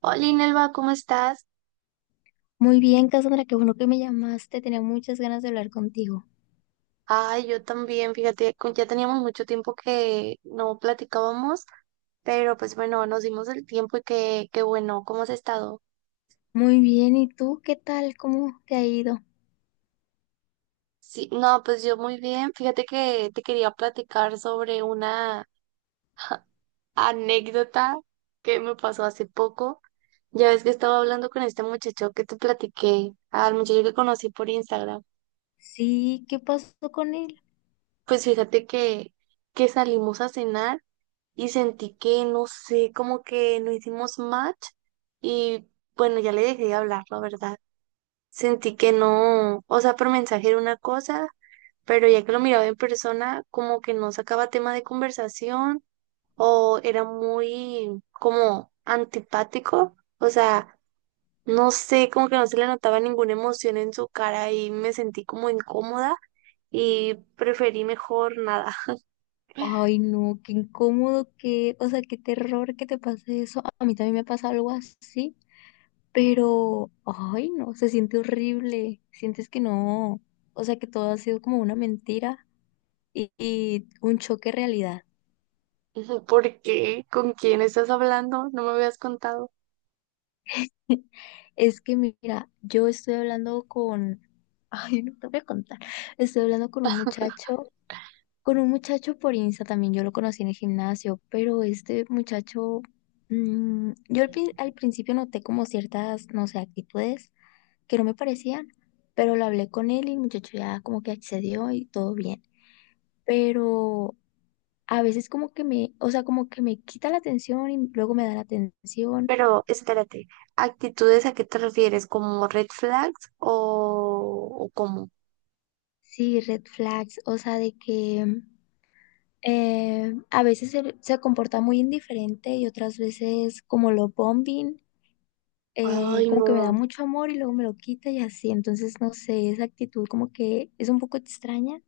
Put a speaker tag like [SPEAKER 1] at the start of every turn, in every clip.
[SPEAKER 1] Hola, Nelva, ¿cómo estás?
[SPEAKER 2] Muy bien, Cassandra, qué bueno que me llamaste. Tenía muchas ganas de hablar contigo.
[SPEAKER 1] Ay, yo también, fíjate, ya teníamos mucho tiempo que no platicábamos, pero pues bueno, nos dimos el tiempo y qué bueno, ¿cómo has estado?
[SPEAKER 2] Muy bien, ¿y tú qué tal? ¿Cómo te ha ido?
[SPEAKER 1] Sí, no, pues yo muy bien, fíjate que te quería platicar sobre una anécdota que me pasó hace poco. Ya ves que estaba hablando con este muchacho que te platiqué, al muchacho que conocí por Instagram.
[SPEAKER 2] Sí, ¿qué pasó con él?
[SPEAKER 1] Pues fíjate que salimos a cenar. Y sentí que, no sé, como que no hicimos match y bueno, ya le dejé de hablar, la verdad. Sentí que no, o sea, por mensaje era una cosa, pero ya que lo miraba en persona, como que no sacaba tema de conversación o era muy como antipático, o sea, no sé, como que no se le notaba ninguna emoción en su cara y me sentí como incómoda y preferí mejor nada.
[SPEAKER 2] Ay, no, qué incómodo, qué, o sea, qué terror que te pase eso. A mí también me pasa algo así, pero, ay, no, se siente horrible. Sientes que no, o sea, que todo ha sido como una mentira y un choque de realidad.
[SPEAKER 1] ¿Por qué? ¿Con quién estás hablando? No me habías contado.
[SPEAKER 2] Es que mira, yo estoy hablando con, ay, no te voy a contar, estoy hablando con un muchacho por Insta también, yo lo conocí en el gimnasio, pero este muchacho, yo al principio noté como ciertas, no sé, actitudes que no me parecían, pero lo hablé con él y el muchacho ya como que accedió y todo bien, pero a veces como que me, o sea, como que me quita la atención y luego me da la atención,
[SPEAKER 1] Pero espérate, ¿actitudes a qué te refieres? ¿Como red flags o cómo?
[SPEAKER 2] sí, red flags, o sea, de que... A veces se comporta muy indiferente y otras veces como lo bombing,
[SPEAKER 1] Ay,
[SPEAKER 2] como que me da
[SPEAKER 1] no,
[SPEAKER 2] mucho amor y luego me lo quita y así. Entonces, no sé, esa actitud como que es un poco extraña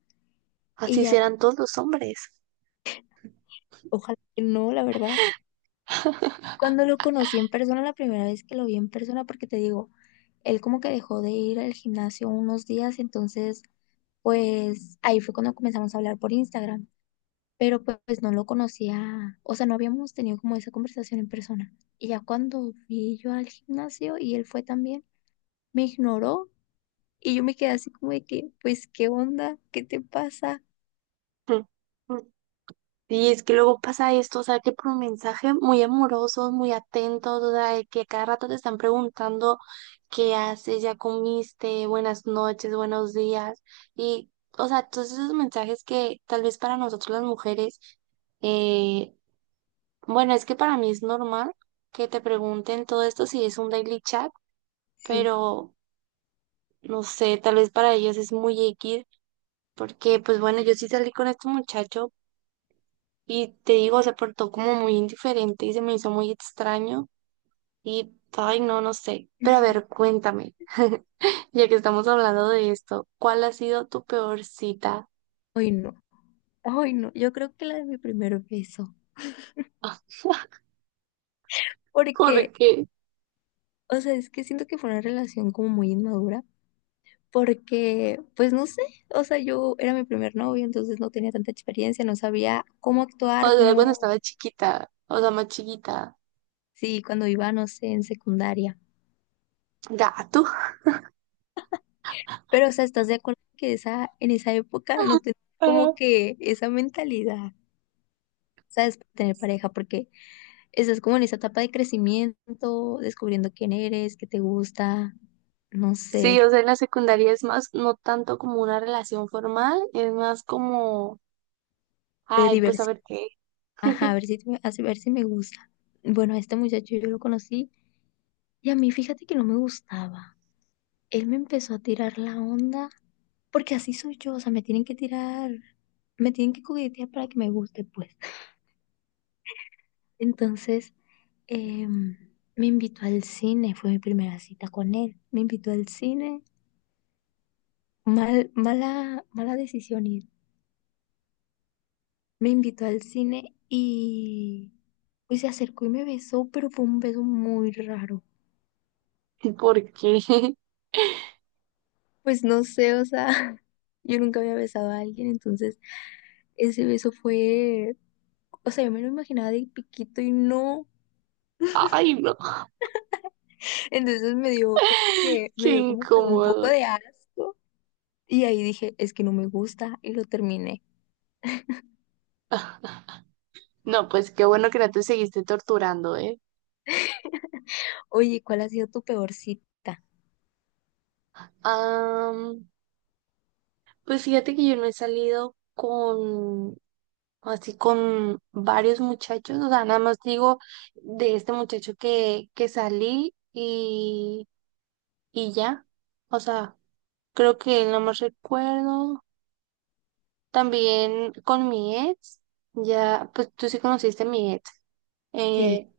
[SPEAKER 2] y
[SPEAKER 1] así
[SPEAKER 2] ya,
[SPEAKER 1] serán todos los hombres.
[SPEAKER 2] ojalá que no, la verdad. Cuando lo conocí en persona, la primera vez que lo vi en persona, porque te digo, él como que dejó de ir al gimnasio unos días, entonces, pues ahí fue cuando comenzamos a hablar por Instagram. Pero pues, pues no lo conocía, o sea, no habíamos tenido como esa conversación en persona. Y ya cuando fui yo al gimnasio y él fue también, me ignoró y yo me quedé así como de que, pues, ¿qué onda? ¿Qué te pasa?
[SPEAKER 1] Mm, mm. Y es que luego pasa esto, o sea, que por un mensaje muy amorosos, muy atentos, o sea, de que a cada rato te están preguntando qué haces, ya comiste, buenas noches, buenos días. Y, o sea, todos esos mensajes que tal vez para nosotros las mujeres. eh Bueno, es que para mí es normal que te pregunten todo esto si es un daily chat,
[SPEAKER 2] Sí,
[SPEAKER 1] pero no sé, tal vez para ellos es muy X, porque pues bueno, yo sí salí con este muchacho y te digo, se portó como muy indiferente y se me hizo muy extraño y, ay, no, no sé. Pero a ver, cuéntame, ya que estamos hablando de esto, ¿cuál ha sido tu peor cita?
[SPEAKER 2] hoy no, hoy no, yo creo que la de mi primer beso,
[SPEAKER 1] ¿Por
[SPEAKER 2] porque,
[SPEAKER 1] qué?
[SPEAKER 2] o sea, es que siento que fue una relación como muy inmadura. Porque, pues no sé, o sea, yo era mi primer novio, entonces no tenía tanta experiencia, no sabía cómo
[SPEAKER 1] O
[SPEAKER 2] actuar,
[SPEAKER 1] sea, cuando
[SPEAKER 2] cómo,
[SPEAKER 1] estaba chiquita, o sea, más chiquita.
[SPEAKER 2] sí, cuando iba, no sé, en secundaria.
[SPEAKER 1] Gato.
[SPEAKER 2] Pero, o sea, ¿estás de acuerdo que esa, en esa época no tenías como que esa mentalidad, ¿sabes? Para tener pareja, porque estás como en esa etapa de crecimiento, descubriendo quién eres, qué te gusta, no
[SPEAKER 1] Sí,
[SPEAKER 2] sé,
[SPEAKER 1] o sea, en la secundaria es más, no tanto como una relación formal, es más como,
[SPEAKER 2] de
[SPEAKER 1] ay, pues a
[SPEAKER 2] diversidad.
[SPEAKER 1] ver qué,
[SPEAKER 2] Ajá, a ver si, me- a si, ver si me gusta. Bueno, a este muchacho yo lo conocí y a mí fíjate que no me gustaba. Él me empezó a tirar la onda, porque así soy yo, o sea, me tienen que tirar, me tienen que coquetear para que me guste, pues. Entonces, em, me invitó al cine, fue mi primera cita con él. Me invitó al cine, mal, mala, mala decisión ir. Me invitó al cine y pues se acercó y me besó, pero fue un beso muy raro.
[SPEAKER 1] ¿por qué?
[SPEAKER 2] Pues no sé, o sea, yo nunca había besado a alguien, entonces ese beso fue, o sea, yo me lo imaginaba de piquito y no.
[SPEAKER 1] Ay, no,
[SPEAKER 2] Entonces
[SPEAKER 1] qué
[SPEAKER 2] me dio como que un poco
[SPEAKER 1] incómodo.
[SPEAKER 2] de asco. Y ahí dije, es que no me gusta y lo terminé.
[SPEAKER 1] Ah, no, pues qué bueno que no te seguiste torturando, ¿eh?
[SPEAKER 2] Oye, ¿cuál ha sido tu peor cita?
[SPEAKER 1] Am, pues fíjate que yo no he salido con, así con varios muchachos, o sea, nada más digo de este muchacho que salí y ya, o sea, creo que no más recuerdo. También con mi ex, ya, pues tú sí conociste a mi ex.
[SPEAKER 2] Sí.
[SPEAKER 1] eh,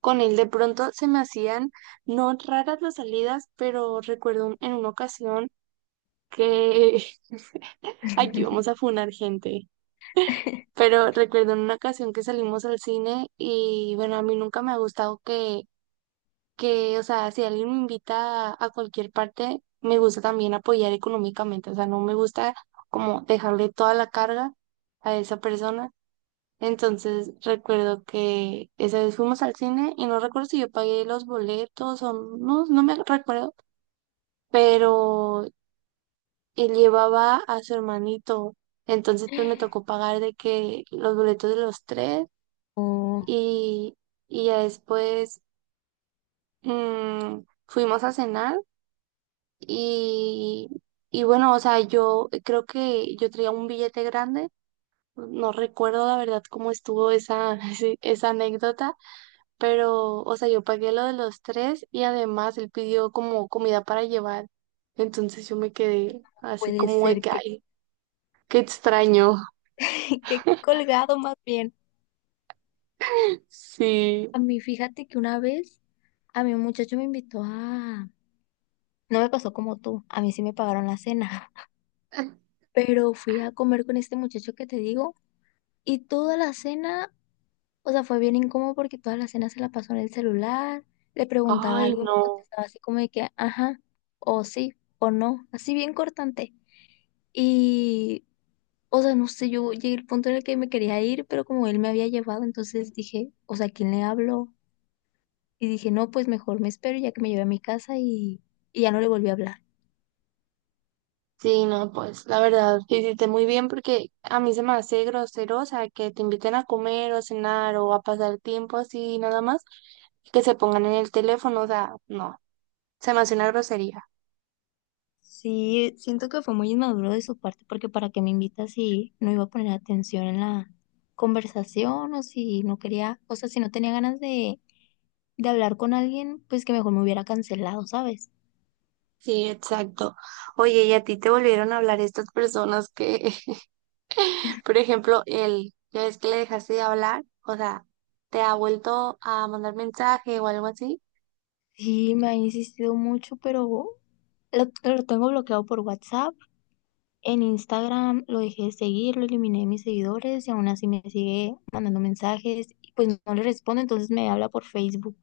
[SPEAKER 1] con él de pronto se me hacían no raras las salidas, pero recuerdo en una ocasión que aquí vamos a funar gente. Pero recuerdo en una ocasión que salimos al cine y bueno, a mí nunca me ha gustado que, o sea, si alguien me invita a cualquier parte, me gusta también apoyar económicamente. O sea, no me gusta como dejarle toda la carga a esa persona. Entonces recuerdo que esa vez fuimos al cine y no recuerdo si yo pagué los boletos o no, no me recuerdo, pero él llevaba a su hermanito. Entonces pues me tocó pagar de que los boletos de los tres
[SPEAKER 2] O
[SPEAKER 1] y, y ya después, mm, fuimos a cenar y, y bueno, o sea, yo creo que yo traía un billete grande. No recuerdo la verdad cómo estuvo esa, esa anécdota, pero, o sea, yo pagué lo de los tres y además él pidió como comida para llevar. Entonces yo me quedé así
[SPEAKER 2] puede
[SPEAKER 1] como de
[SPEAKER 2] ser
[SPEAKER 1] que,
[SPEAKER 2] que,
[SPEAKER 1] ay, qué extraño.
[SPEAKER 2] que he colgado más bien.
[SPEAKER 1] Sí.
[SPEAKER 2] A mí, fíjate que una vez a mi muchacho me invitó a, no me pasó como tú, a mí sí me pagaron la cena, pero fui a comer con este muchacho que te digo y toda la cena, o sea, fue bien incómodo porque toda la cena se la pasó en el celular, le preguntaba
[SPEAKER 1] Ay,
[SPEAKER 2] algo y me
[SPEAKER 1] no.
[SPEAKER 2] contestaba así como de que, ajá, o sí, o no, así bien cortante. Y, o sea, no sé, yo llegué al punto en el que me quería ir, pero como él me había llevado, entonces dije, o sea, ¿a quién le hablo? Y dije, no, pues mejor me espero ya que me lleve a mi casa y ya no le volví a hablar.
[SPEAKER 1] Sí, no, pues la verdad, hiciste muy bien porque a mí se me hace grosero, o sea, que te inviten a comer o cenar o a pasar tiempo así nada más, que se pongan en el teléfono, o sea, no, se me hace una grosería.
[SPEAKER 2] Sí, siento que fue muy inmaduro de su parte porque para qué me invita si no iba a poner atención en la conversación o si no quería, o sea, si no tenía ganas de hablar con alguien, pues que mejor me hubiera cancelado, ¿sabes?
[SPEAKER 1] Sí, exacto. Oye, ¿y a ti te volvieron a hablar estas personas que por ejemplo, él, ya ves que le dejaste de hablar, o sea, te ha vuelto a mandar mensaje o algo así?
[SPEAKER 2] Sí, me ha insistido mucho, pero lo tengo bloqueado por WhatsApp, en Instagram lo dejé de seguir, lo eliminé de mis seguidores y aún así me sigue mandando mensajes y pues no le respondo, entonces me habla por Facebook.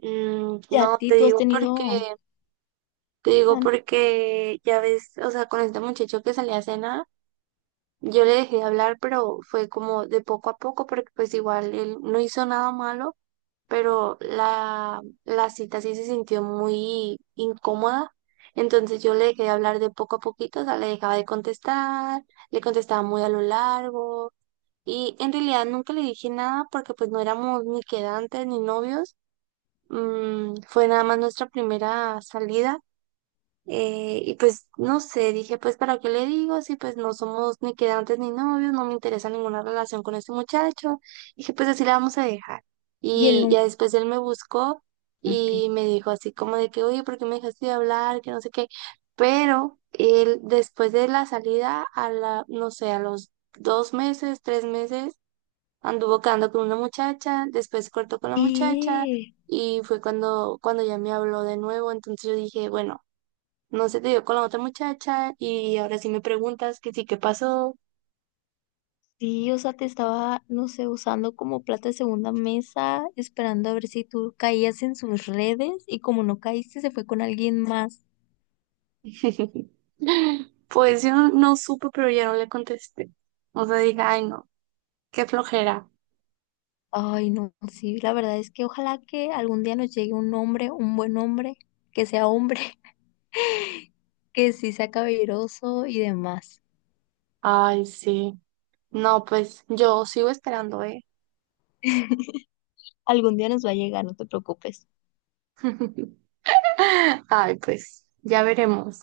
[SPEAKER 1] Mm,
[SPEAKER 2] Ya a
[SPEAKER 1] no,
[SPEAKER 2] ti,
[SPEAKER 1] te
[SPEAKER 2] tú has
[SPEAKER 1] digo porque,
[SPEAKER 2] tenido...
[SPEAKER 1] te digo
[SPEAKER 2] Man.
[SPEAKER 1] porque ya ves, o sea, con este muchacho que salía a cenar, yo le dejé de hablar, pero fue como de poco a poco, porque pues igual él no hizo nada malo, pero la cita sí se sintió muy incómoda. Entonces yo le dejé de hablar de poco a poquito, o sea, le dejaba de contestar, le contestaba muy a lo largo. Y en realidad nunca le dije nada porque pues no éramos ni quedantes ni novios. Fue nada más nuestra primera salida. Y pues no sé, dije pues ¿para qué le digo? Si pues no somos ni quedantes ni novios, no me interesa ninguna relación con este muchacho. Dije pues así la vamos a dejar.
[SPEAKER 2] Y él
[SPEAKER 1] Y
[SPEAKER 2] nunca,
[SPEAKER 1] ya después él me buscó y
[SPEAKER 2] ok.
[SPEAKER 1] me dijo así como de que, oye, ¿por qué me dejaste de hablar? Que no sé qué. Pero él después de la salida, a la, no sé, a los 2 meses, 3 meses. Anduvo quedando con una muchacha, después cortó con la muchacha
[SPEAKER 2] Y
[SPEAKER 1] y fue cuando ya me habló de nuevo. Entonces yo dije, bueno, no se te dio con la otra muchacha y ahora sí me preguntas que sí, ¿qué pasó?
[SPEAKER 2] sí, o sea, te estaba, no sé, usando como plata de segunda mesa, esperando a ver si tú caías en sus redes y como no caíste, se fue con alguien más.
[SPEAKER 1] Pues yo no, no supe, pero ya no le contesté. O sea, dije, ay, no, qué flojera.
[SPEAKER 2] Ay, no, sí, la verdad es que ojalá que algún día nos llegue un hombre, un buen hombre, que sea hombre, que sí sea caballeroso y demás.
[SPEAKER 1] Ay, sí. No, pues yo sigo esperando, ¿eh?
[SPEAKER 2] Algún día nos va a llegar, no te preocupes.
[SPEAKER 1] Ay, pues ya veremos.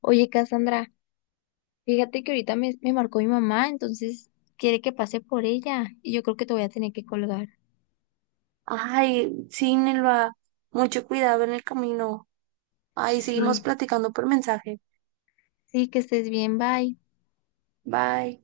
[SPEAKER 2] Oye, Cassandra, fíjate que ahorita me, me marcó mi mamá, entonces quiere que pase por ella y yo creo que te voy a tener que colgar.
[SPEAKER 1] Ay, sí, Nelva, mucho cuidado en el camino. Ahí seguimos
[SPEAKER 2] Sí.
[SPEAKER 1] platicando por mensaje.
[SPEAKER 2] Sí, que estés bien, bye.
[SPEAKER 1] Bye.